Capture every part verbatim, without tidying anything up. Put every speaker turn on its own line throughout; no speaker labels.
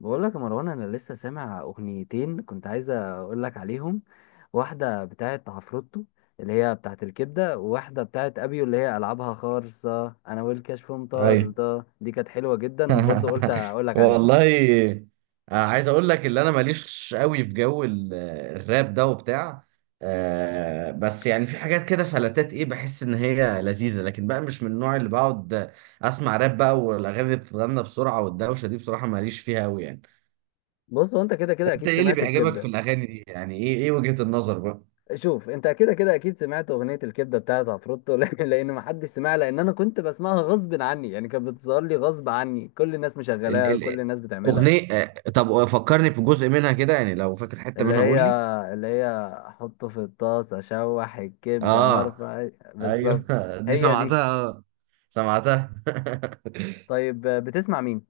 بقول لك يا مروان، انا لسه سامع اغنيتين كنت عايز اقول لك عليهم. واحده بتاعه عفروتو اللي هي بتاعه الكبده، وواحده بتاعه ابيو اللي هي العابها خالصه انا والكشف مطار
ايوه.
ده. دي كانت حلوه جدا برضو، قلت اقول لك عليها.
والله. آه، عايز اقول لك اللي انا ماليش قوي في جو ال- الراب ده وبتاع. آه، بس يعني في حاجات كده فلتات ايه، بحس ان هي لذيذه، لكن بقى مش من النوع اللي بقعد اسمع راب بقى. والاغاني اللي بتتغنى بسرعه والدوشه دي، بصراحه ماليش فيها قوي يعني.
بص، هو انت كده كده
انت
اكيد
ايه اللي
سمعت
بيعجبك في
الكبده.
الاغاني دي يعني؟ ايه ايه وجهه النظر بقى؟
شوف، انت كده كده اكيد سمعت اغنيه الكبده بتاعه عفروتو لان ما حدش سمعها، لان انا كنت بسمعها غصب عني. يعني كانت بتظهر لي غصب عني، كل الناس
ال
مشغلاها،
ال
كل الناس بتعملها.
اغنيه. آه، طب فكرني بجزء منها كده، يعني لو فاكر حته
اللي
منها
هي
قول لي.
اللي هي احطه في الطاس اشوح الكبده
اه
نرفع.
ايوه.
بالظبط،
دي
هي دي.
سمعتها، سمعتها.
طيب بتسمع مين؟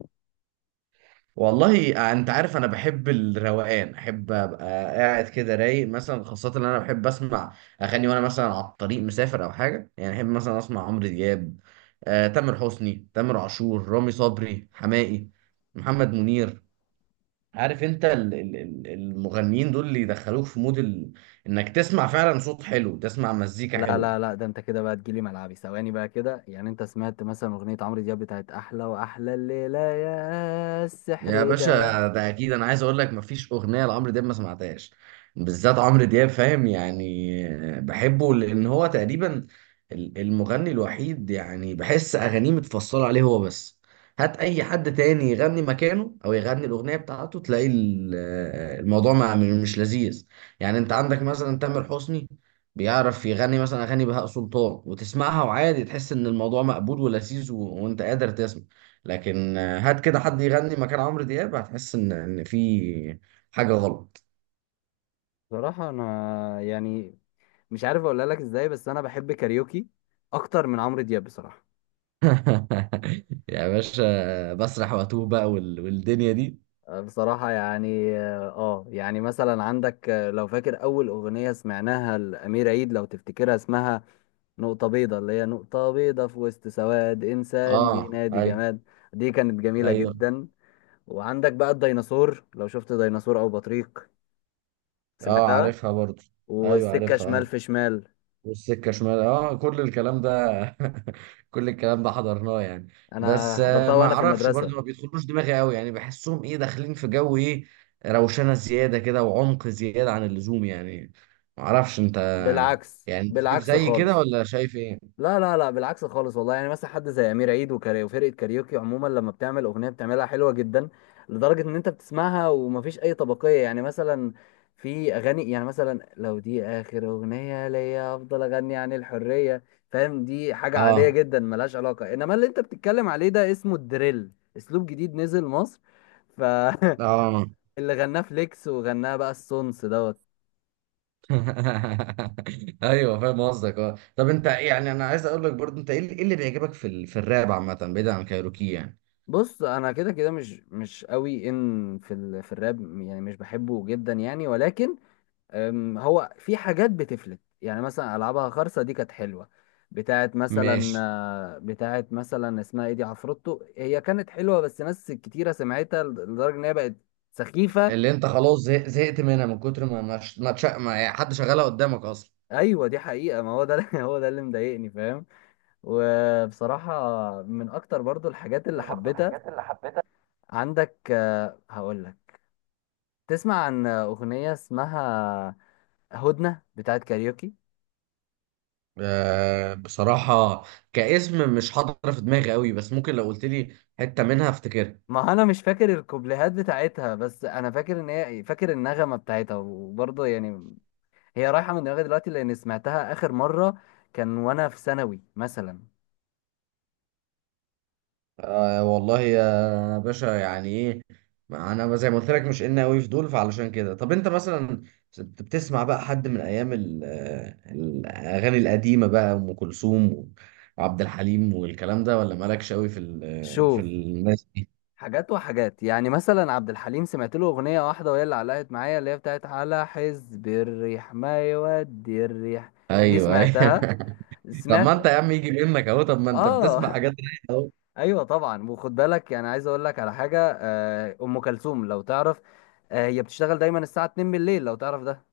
والله انت عارف انا بحب الروقان، احب ابقى قاعد كده رايق مثلا. خاصه ان انا بحب اسمع اغاني وانا مثلا على الطريق مسافر او حاجه. يعني احب مثلا اسمع عمرو دياب، آه، تامر حسني، تامر عاشور، رامي صبري، حماقي، محمد منير. عارف انت ال- ال- ال- المغنيين دول اللي يدخلوك في مود ال... انك تسمع فعلا صوت حلو، تسمع مزيكا
لا
حلوه.
لا لا ده انت كده بقى تجيلي ملعبي ثواني بقى كده. يعني انت سمعت مثلا اغنيه عمرو دياب بتاعت احلى، واحلى الليله يا
يا
السحر ده؟
باشا ده اكيد! انا عايز اقول لك مفيش اغنيه لعمرو دياب ما سمعتهاش، بالذات عمرو دياب فاهم. يعني بحبه لان هو تقريبا ال- المغني الوحيد، يعني بحس اغانيه متفصله عليه هو بس. هات اي حد تاني يغني مكانه، او يغني الاغنيه بتاعته، تلاقي ال- الموضوع ما مش لذيذ. يعني انت عندك مثلا تامر حسني بيعرف يغني مثلا اغاني بهاء سلطان، وتسمعها وعادي، تحس ان الموضوع مقبول ولذيذ و... وانت قادر تسمع. لكن آه، هات كده حد يغني مكان عمرو دياب، هتحس ان ان في حاجه غلط.
بصراحه انا يعني مش عارف اقولها لك ازاي، بس انا بحب كاريوكي اكتر من عمرو دياب بصراحه.
يا باشا بسرح واتوه بقى وال... والدنيا دي.
بصراحة يعني اه، يعني مثلا عندك آه، لو فاكر أول أغنية سمعناها لأمير عيد، لو تفتكرها اسمها نقطة بيضة، اللي هي نقطة بيضة في وسط سواد، إنسان
اه
بينادي
ايوه.
جماد. دي كانت جميلة
ايوه.
جدا. وعندك بقى الديناصور، لو شفت ديناصور أو بطريق.
اه
سمعتها.
عارفها برضه. ايوه
والسكة
عارفها
شمال
اه.
في شمال.
والسكة شمال، اه كل الكلام ده. كل الكلام ده حضرناه يعني.
أنا
بس آه،
حضرتها
ما
وأنا في
اعرفش برضه،
المدرسة.
ما بيدخلوش دماغي قوي. يعني بحسهم ايه، داخلين في جو ايه، روشنة زيادة كده، وعمق زيادة عن اللزوم يعني. ما اعرفش انت،
بالعكس،
يعني انت شايف
بالعكس
زي كده
خالص.
ولا شايف ايه؟
لا لا لا، بالعكس خالص والله. يعني مثلا حد زي امير عيد وكاري، وفرقه كاريوكي عموما، لما بتعمل اغنيه بتعملها حلوه جدا، لدرجه ان انت بتسمعها ومفيش اي طبقيه. يعني مثلا في اغاني، يعني مثلا لو دي اخر اغنيه ليا افضل اغني عن الحريه. فاهم؟ دي حاجه عاديه
اه
جدا ملهاش علاقه. انما اللي انت بتتكلم عليه ده اسمه الدريل، اسلوب جديد نزل مصر. ف
اه.
اللي غناه فليكس، وغناه بقى السونس دوت.
ايوه فاهم قصدك اه. طب انت يعني، انا عايز اقول لك برضه انت ايه اللي إيه اللي بيعجبك في ال... في الراب عامة بعيد عن كايروكي يعني؟
بص، انا كده كده مش مش قوي ان في ال... في الراب، يعني مش بحبه جدا يعني، ولكن أم، هو في حاجات بتفلت. يعني مثلا العابها خرصه دي كانت حلوه، بتاعت مثلا،
ماشي.
آه، بتاعت مثلا اسمها ايه دي، عفروتو. هي كانت حلوه، بس ناس كتيره سمعتها لدرجه ان هي بقت سخيفه.
اللي انت خلاص زه- زهقت منها من كتر ما ما ما تش- ما يعني حد شغالها قدامك اصلا.
ايوه، دي حقيقه، ما هو ده اللي- هو ده اللي مضايقني، فاهم؟ وبصراحه، من اكتر برضو الحاجات اللي
اكتر برضه
حبيتها
الحاجات اللي حبيتها.
عندك، هقول لك. تسمع عن اغنيه اسمها هدنة بتاعت كاريوكي؟
آه، بصراحة كاسم مش حاضر في دماغي قوي، بس ممكن لو قلت لي حتة منها افتكرها.
ما انا مش فاكر الكوبليهات بتاعتها، بس انا فاكر ان هي إيه، فاكر النغمة بتاعتها. وبرضه يعني هي رايحة من دماغي دلوقتي، لان سمعتها اخر مرة كان وانا في ثانوي مثلا.
آه والله يا باشا يعني ايه، ما انا زي ما قلت لك، مش ان قوي في دول، فعلشان كده. طب انت مثلا بت- بتسمع بقى حد من ايام ال- آه، الاغاني القديمة بقى، ام كلثوم وعبد الحليم والكلام ده، ولا مالكش قوي في ال- آه، في
شوف،
الناس؟
حاجات وحاجات. يعني مثلا عبد الحليم سمعت له اغنية واحدة وهي اللي علقت معايا، اللي هي بتاعت على حزب الريح ما يودي الريح. دي
ايوه
سمعتها.
ايوه. طب ما انت يا
سمعت.
عم يجي منك اهو، طب ما انت بتسمع
اه
حاجات رايقه اهو.
ايوه طبعا. وخد بالك يعني، عايز اقول لك على حاجه، آه، ام كلثوم لو تعرف، آه، هي بتشتغل دايما الساعه اتنين بالليل، لو تعرف ده.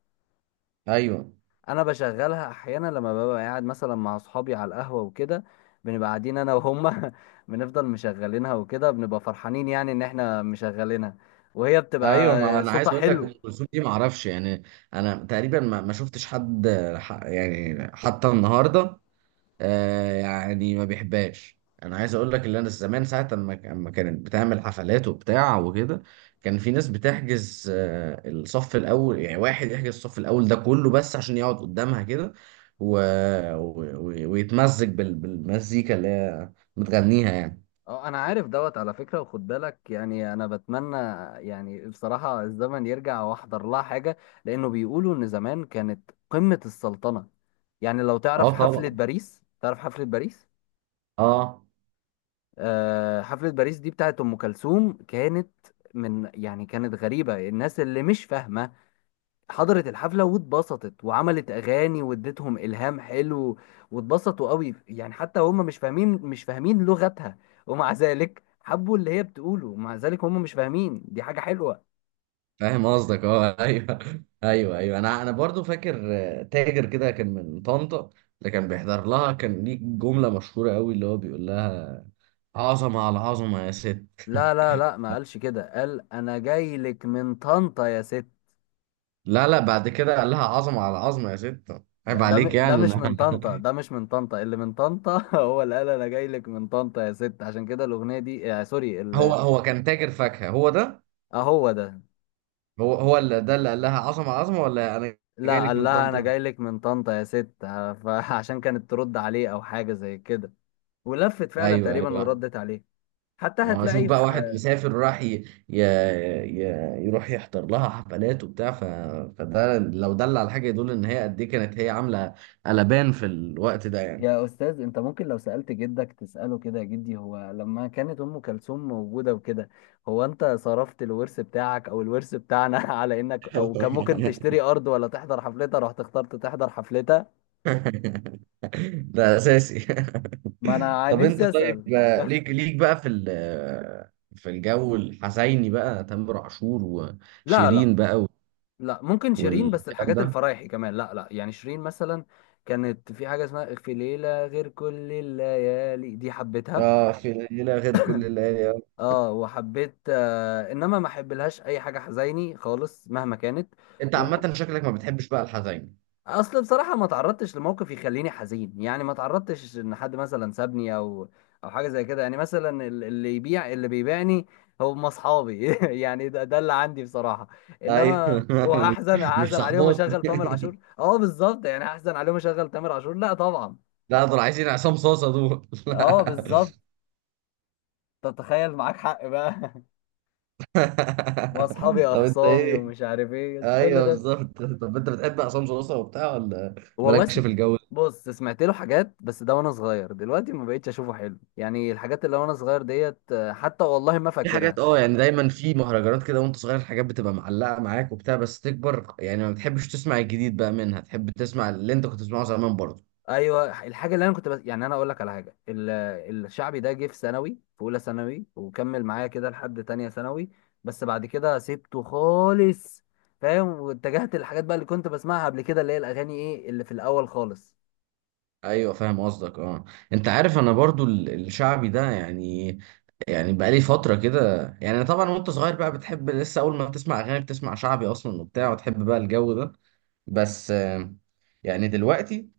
ايوه
انا بشغلها احيانا لما ببقى قاعد مثلا مع اصحابي على القهوه وكده، بنبقى قاعدين انا وهم بنفضل مشغلينها، وكده بنبقى فرحانين يعني ان احنا مشغلينها، وهي
ايوه.
بتبقى
ما انا عايز
صوتها
اقول لك
حلو.
ام كلثوم دي ما اعرفش يعني، انا تقريبا ما ما شفتش حد ح- يعني حتى النهارده آه يعني ما بيحبهاش. انا عايز اقول لك اللي انا زمان ساعه اما اما كانت بتعمل حفلات وبتاع وكده، كان في ناس بتحجز آه الصف الاول. يعني واحد يحجز الصف الاول ده كله بس عشان يقعد قدامها كده و... و... و- ويتمزج بال... بالمزيكا اللي هي متغنيها يعني.
اه، انا عارف دوت على فكرة. وخد بالك يعني، انا بتمنى يعني بصراحة الزمن يرجع واحضر لها حاجة، لانه بيقولوا ان زمان كانت قمة السلطنة. يعني لو
اه
تعرف حفلة
طبعا.
باريس، تعرف حفلة باريس؟
اه
آه، حفلة باريس دي بتاعت ام كلثوم كانت من، يعني كانت غريبة، الناس اللي مش فاهمة حضرت الحفلة واتبسطت وعملت أغاني واديتهم إلهام حلو، واتبسطوا قوي يعني. حتى هم مش فاهمين مش فاهمين لغتها، ومع ذلك حبوا اللي هي بتقوله، ومع ذلك هم مش فاهمين، دي حاجة حلوة.
فاهم قصدك اه. ايوه ايوه. ايوه انا انا برضو فاكر آه، تاجر كده كان من طنطا، اللي كان بيحضر لها، كان ليه جمله مشهوره قوي اللي هو بيقول لها: عظمة على عظمة يا ست.
لا لا لا، ما قالش كده، قال أنا جاي لك من طنطا يا ست.
لا لا، بعد كده قال لها عظمة على عظمة يا ست، عيب
ده
عليك.
م- ده
يعني
مش من
أنا-
طنطا، ده مش من طنطا اللي من طنطا هو اللي قال أنا جاي لك من طنطا يا ست. عشان كده الأغنية دي آه سوري
هو
ال-
هو كان تاجر فاكهة، هو ده.
آه هو ده.
هو هو اللي ده اللي قال لها عظمة على عظمة، ولا أنا جاي
لا،
لك
قال
من
لها انا
طنطا؟
جاي لك من طنطا يا ست، ه- فعشان كانت ترد عليه او حاجه زي كده. ولفت فعلا
أيوه
تقريبا
أيوه.
وردت عليه. حتى
ما هو أشوف
هتلاقي
بقى
في،
واحد مسافر راح ي... ي... ي... يروح يحضر لها حفلات وبتاع، ف... فده لو دل على حاجة يدل إن هي قد إيه كانت هي عاملة قلبان في الوقت ده يعني.
يا استاذ انت ممكن لو سالت جدك تساله كده، يا جدي هو لما كانت ام كلثوم موجوده وكده، هو انت صرفت الورث بتاعك او الورث بتاعنا على انك، او كان ممكن تشتري ارض ولا تحضر حفلتها، رحت اخترت تحضر حفلتها.
ده اساسي.
ما انا
طب انت
نفسي
طيب،
اسال
آه، ليك ليك بقى في ال- آه، في الجو الحزيني بقى، تامر عاشور
لا
وشيرين
لا
بقى و-
لا. ممكن شيرين، بس
والكلام
الحاجات
ده.
الفرايحي كمان، لا لا. يعني شيرين مثلا كانت في حاجة اسمها في ليلة غير كل الليالي، دي حبيتها.
اه في ليلة غير كل الليالي، آه.
اه وحبيت آه، انما ما احبلهاش اي حاجة حزيني خالص مهما كانت.
انت
وما
عامة شكلك ما بتحبش بقى الحزين؟
اصل بصراحه ما تعرضتش لموقف يخليني حزين. يعني ما تعرضتش ان حد مثلا سابني، او او حاجه زي كده. يعني مثلا ال- اللي يبيع اللي بيبيعني هم اصحابي يعني ده, ده اللي عندي بصراحه. انما
ايوه.
وهحزن
مش مش
هحزن عليهم
صحباتي.
اشغل تامر عاشور؟ اه بالظبط، يعني هحزن عليهم اشغل تامر عاشور؟ لا طبعا.
لا، دول عايزين عصام صاصة دول.
اه
لا.
بالظبط، تتخيل؟ معاك حق بقى. واصحابي
طب انت
اخصامي
ايه.
ومش عارف ايه
ايوه
كل ده.
بالظبط. طب انت بتحب عصام صاصة وبتاع ولا
والله
مالكش
سم...
في الجو؟
بص سمعت له حاجات، بس ده وانا صغير. دلوقتي ما بقتش اشوفه حلو. يعني الحاجات اللي وانا صغير ديت، آه، حتى والله ما
في حاجات
فاكرها.
اه، يعني دايما في مهرجانات كده وانت صغير، الحاجات بتبقى معلقه معاك وبتاع، بس تكبر يعني ما بتحبش تسمع الجديد بقى منها، تحب تسمع اللي انت كنت بتسمعه زمان برضه.
ايوه، الحاجه اللي انا كنت بس... يعني انا اقول لك على حاجه، ال... الشعبي ده جه في ثانوي، في اولى ثانوي، وكمل معايا كده لحد تانية ثانوي، بس بعد كده سبته خالص. فاهم؟ واتجهت للحاجات بقى اللي كنت بسمعها قبل كده، اللي هي الاغاني ايه اللي في الاول خالص.
ايوه فاهم قصدك اه. انت عارف انا برضو ال- الشعبي ده يعني، يعني بقالي فتره كده يعني. طبعا وانت صغير بقى بتحب لسه اول ما بتسمع اغاني بتسمع شعبي اصلا وبتاع، وتحب بقى الجو ده. بس آه، يعني دلوقتي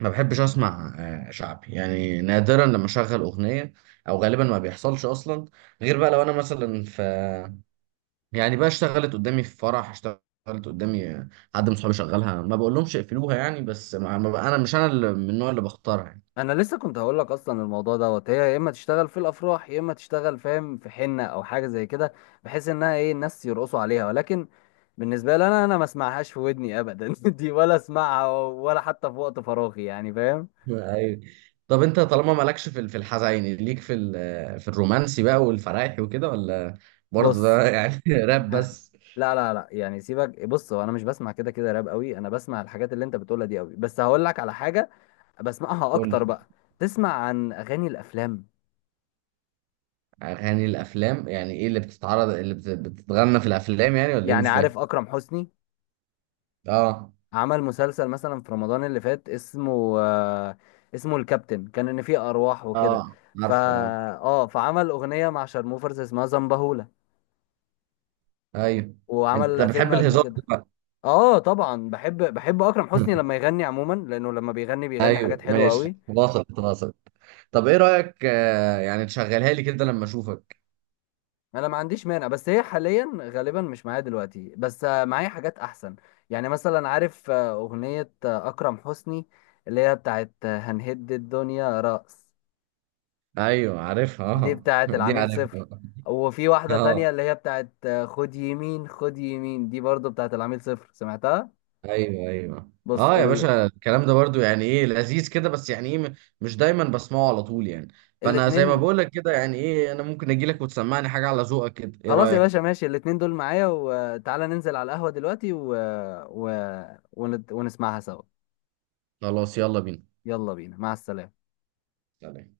ما بحبش اسمع آه، شعبي، يعني نادرا لما اشغل اغنيه، او غالبا ما بيحصلش اصلا، غير بقى لو انا مثلا في، يعني بقى اشتغلت قدامي في فرح، اشتغلت قدامي آه، حد من صحابي شغلها، ما بقول لهمش اقفلوها يعني. بس ما ما بقى انا مش انا اللي من النوع اللي بختارها يعني.
انا لسه كنت هقول لك اصلا، الموضوع دوت هي يا اما تشتغل في الافراح، يا اما تشتغل فاهم في حنه او حاجه زي كده، بحيث انها ايه الناس يرقصوا عليها. ولكن بالنسبه لي، انا انا ما اسمعهاش في ودني ابدا دي، ولا اسمعها ولا حتى في وقت فراغي، يعني فاهم.
أيوة. طب انت طالما مالكش في ال- في الحزيني، ليك في ال- آه، في الرومانسي بقى والفرايحي وكده، ولا برضه
بص
ده يعني راب بس؟
لا لا لا، يعني سيبك. بص، هو انا مش بسمع كده كده راب قوي، انا بسمع الحاجات اللي انت بتقولها دي قوي، بس هقول لك على حاجه بسمعها
قول
اكتر
لي،
بقى. تسمع عن اغاني الافلام؟
اغاني الافلام يعني ايه؟ اللي بتتعرض، اللي بت- بتتغنى في الافلام يعني ولا ايه؟
يعني
مش فاهم.
عارف اكرم حسني
اه
عمل مسلسل مثلا في رمضان اللي فات اسمه آه، اسمه الكابتن، كان ان فيه ارواح وكده.
اه
فا
عارفه اه.
اه، فعمل اغنيه مع شارموفرز اسمها زنبهولة،
ايوه انت
وعمل فيلم
بتحب
قبل
الهزار
كده.
بقى.
اه طبعا بحب، بحب اكرم حسني لما يغني عموما، لانه لما بيغني بيغني حاجات
ايوه
حلوه
ماشي،
قوي.
واصل واصل. طب ايه رايك آه يعني تشغلها لي كده لما اشوفك؟
انا ما عنديش مانع، بس هي حاليا غالبا مش معايا دلوقتي. بس آه، معايا حاجات احسن. يعني مثلا عارف آه، اغنيه آه، اكرم حسني اللي هي بتاعت آه، هنهد الدنيا رأس،
ايوه عارفها
دي
اه.
بتاعت
دي
العميل صفر.
عارفها.
وفي واحدة
اه
تانية اللي هي بتاعت آه، خد يمين خد يمين، دي برضو بتاعت العميل صفر، سمعتها.
ايوه ايوه
بص
اه. يا
ال...
باشا الكلام ده برضو يعني ايه لذيذ كده، بس يعني ايه م- مش دايما بسمعه على طول يعني. فانا زي ما
الاتنين.
بقول لك كده، يعني ايه انا ممكن اجي لك وتسمعني حاجه على ذوقك كده، ايه
خلاص يا باشا،
رايك؟
ماشي، الاتنين دول معايا، وتعالى ننزل على القهوة دلوقتي و... و... ونت... ونسمعها سوا.
خلاص يلا بينا.
يلا بينا، مع السلامة.
سلام.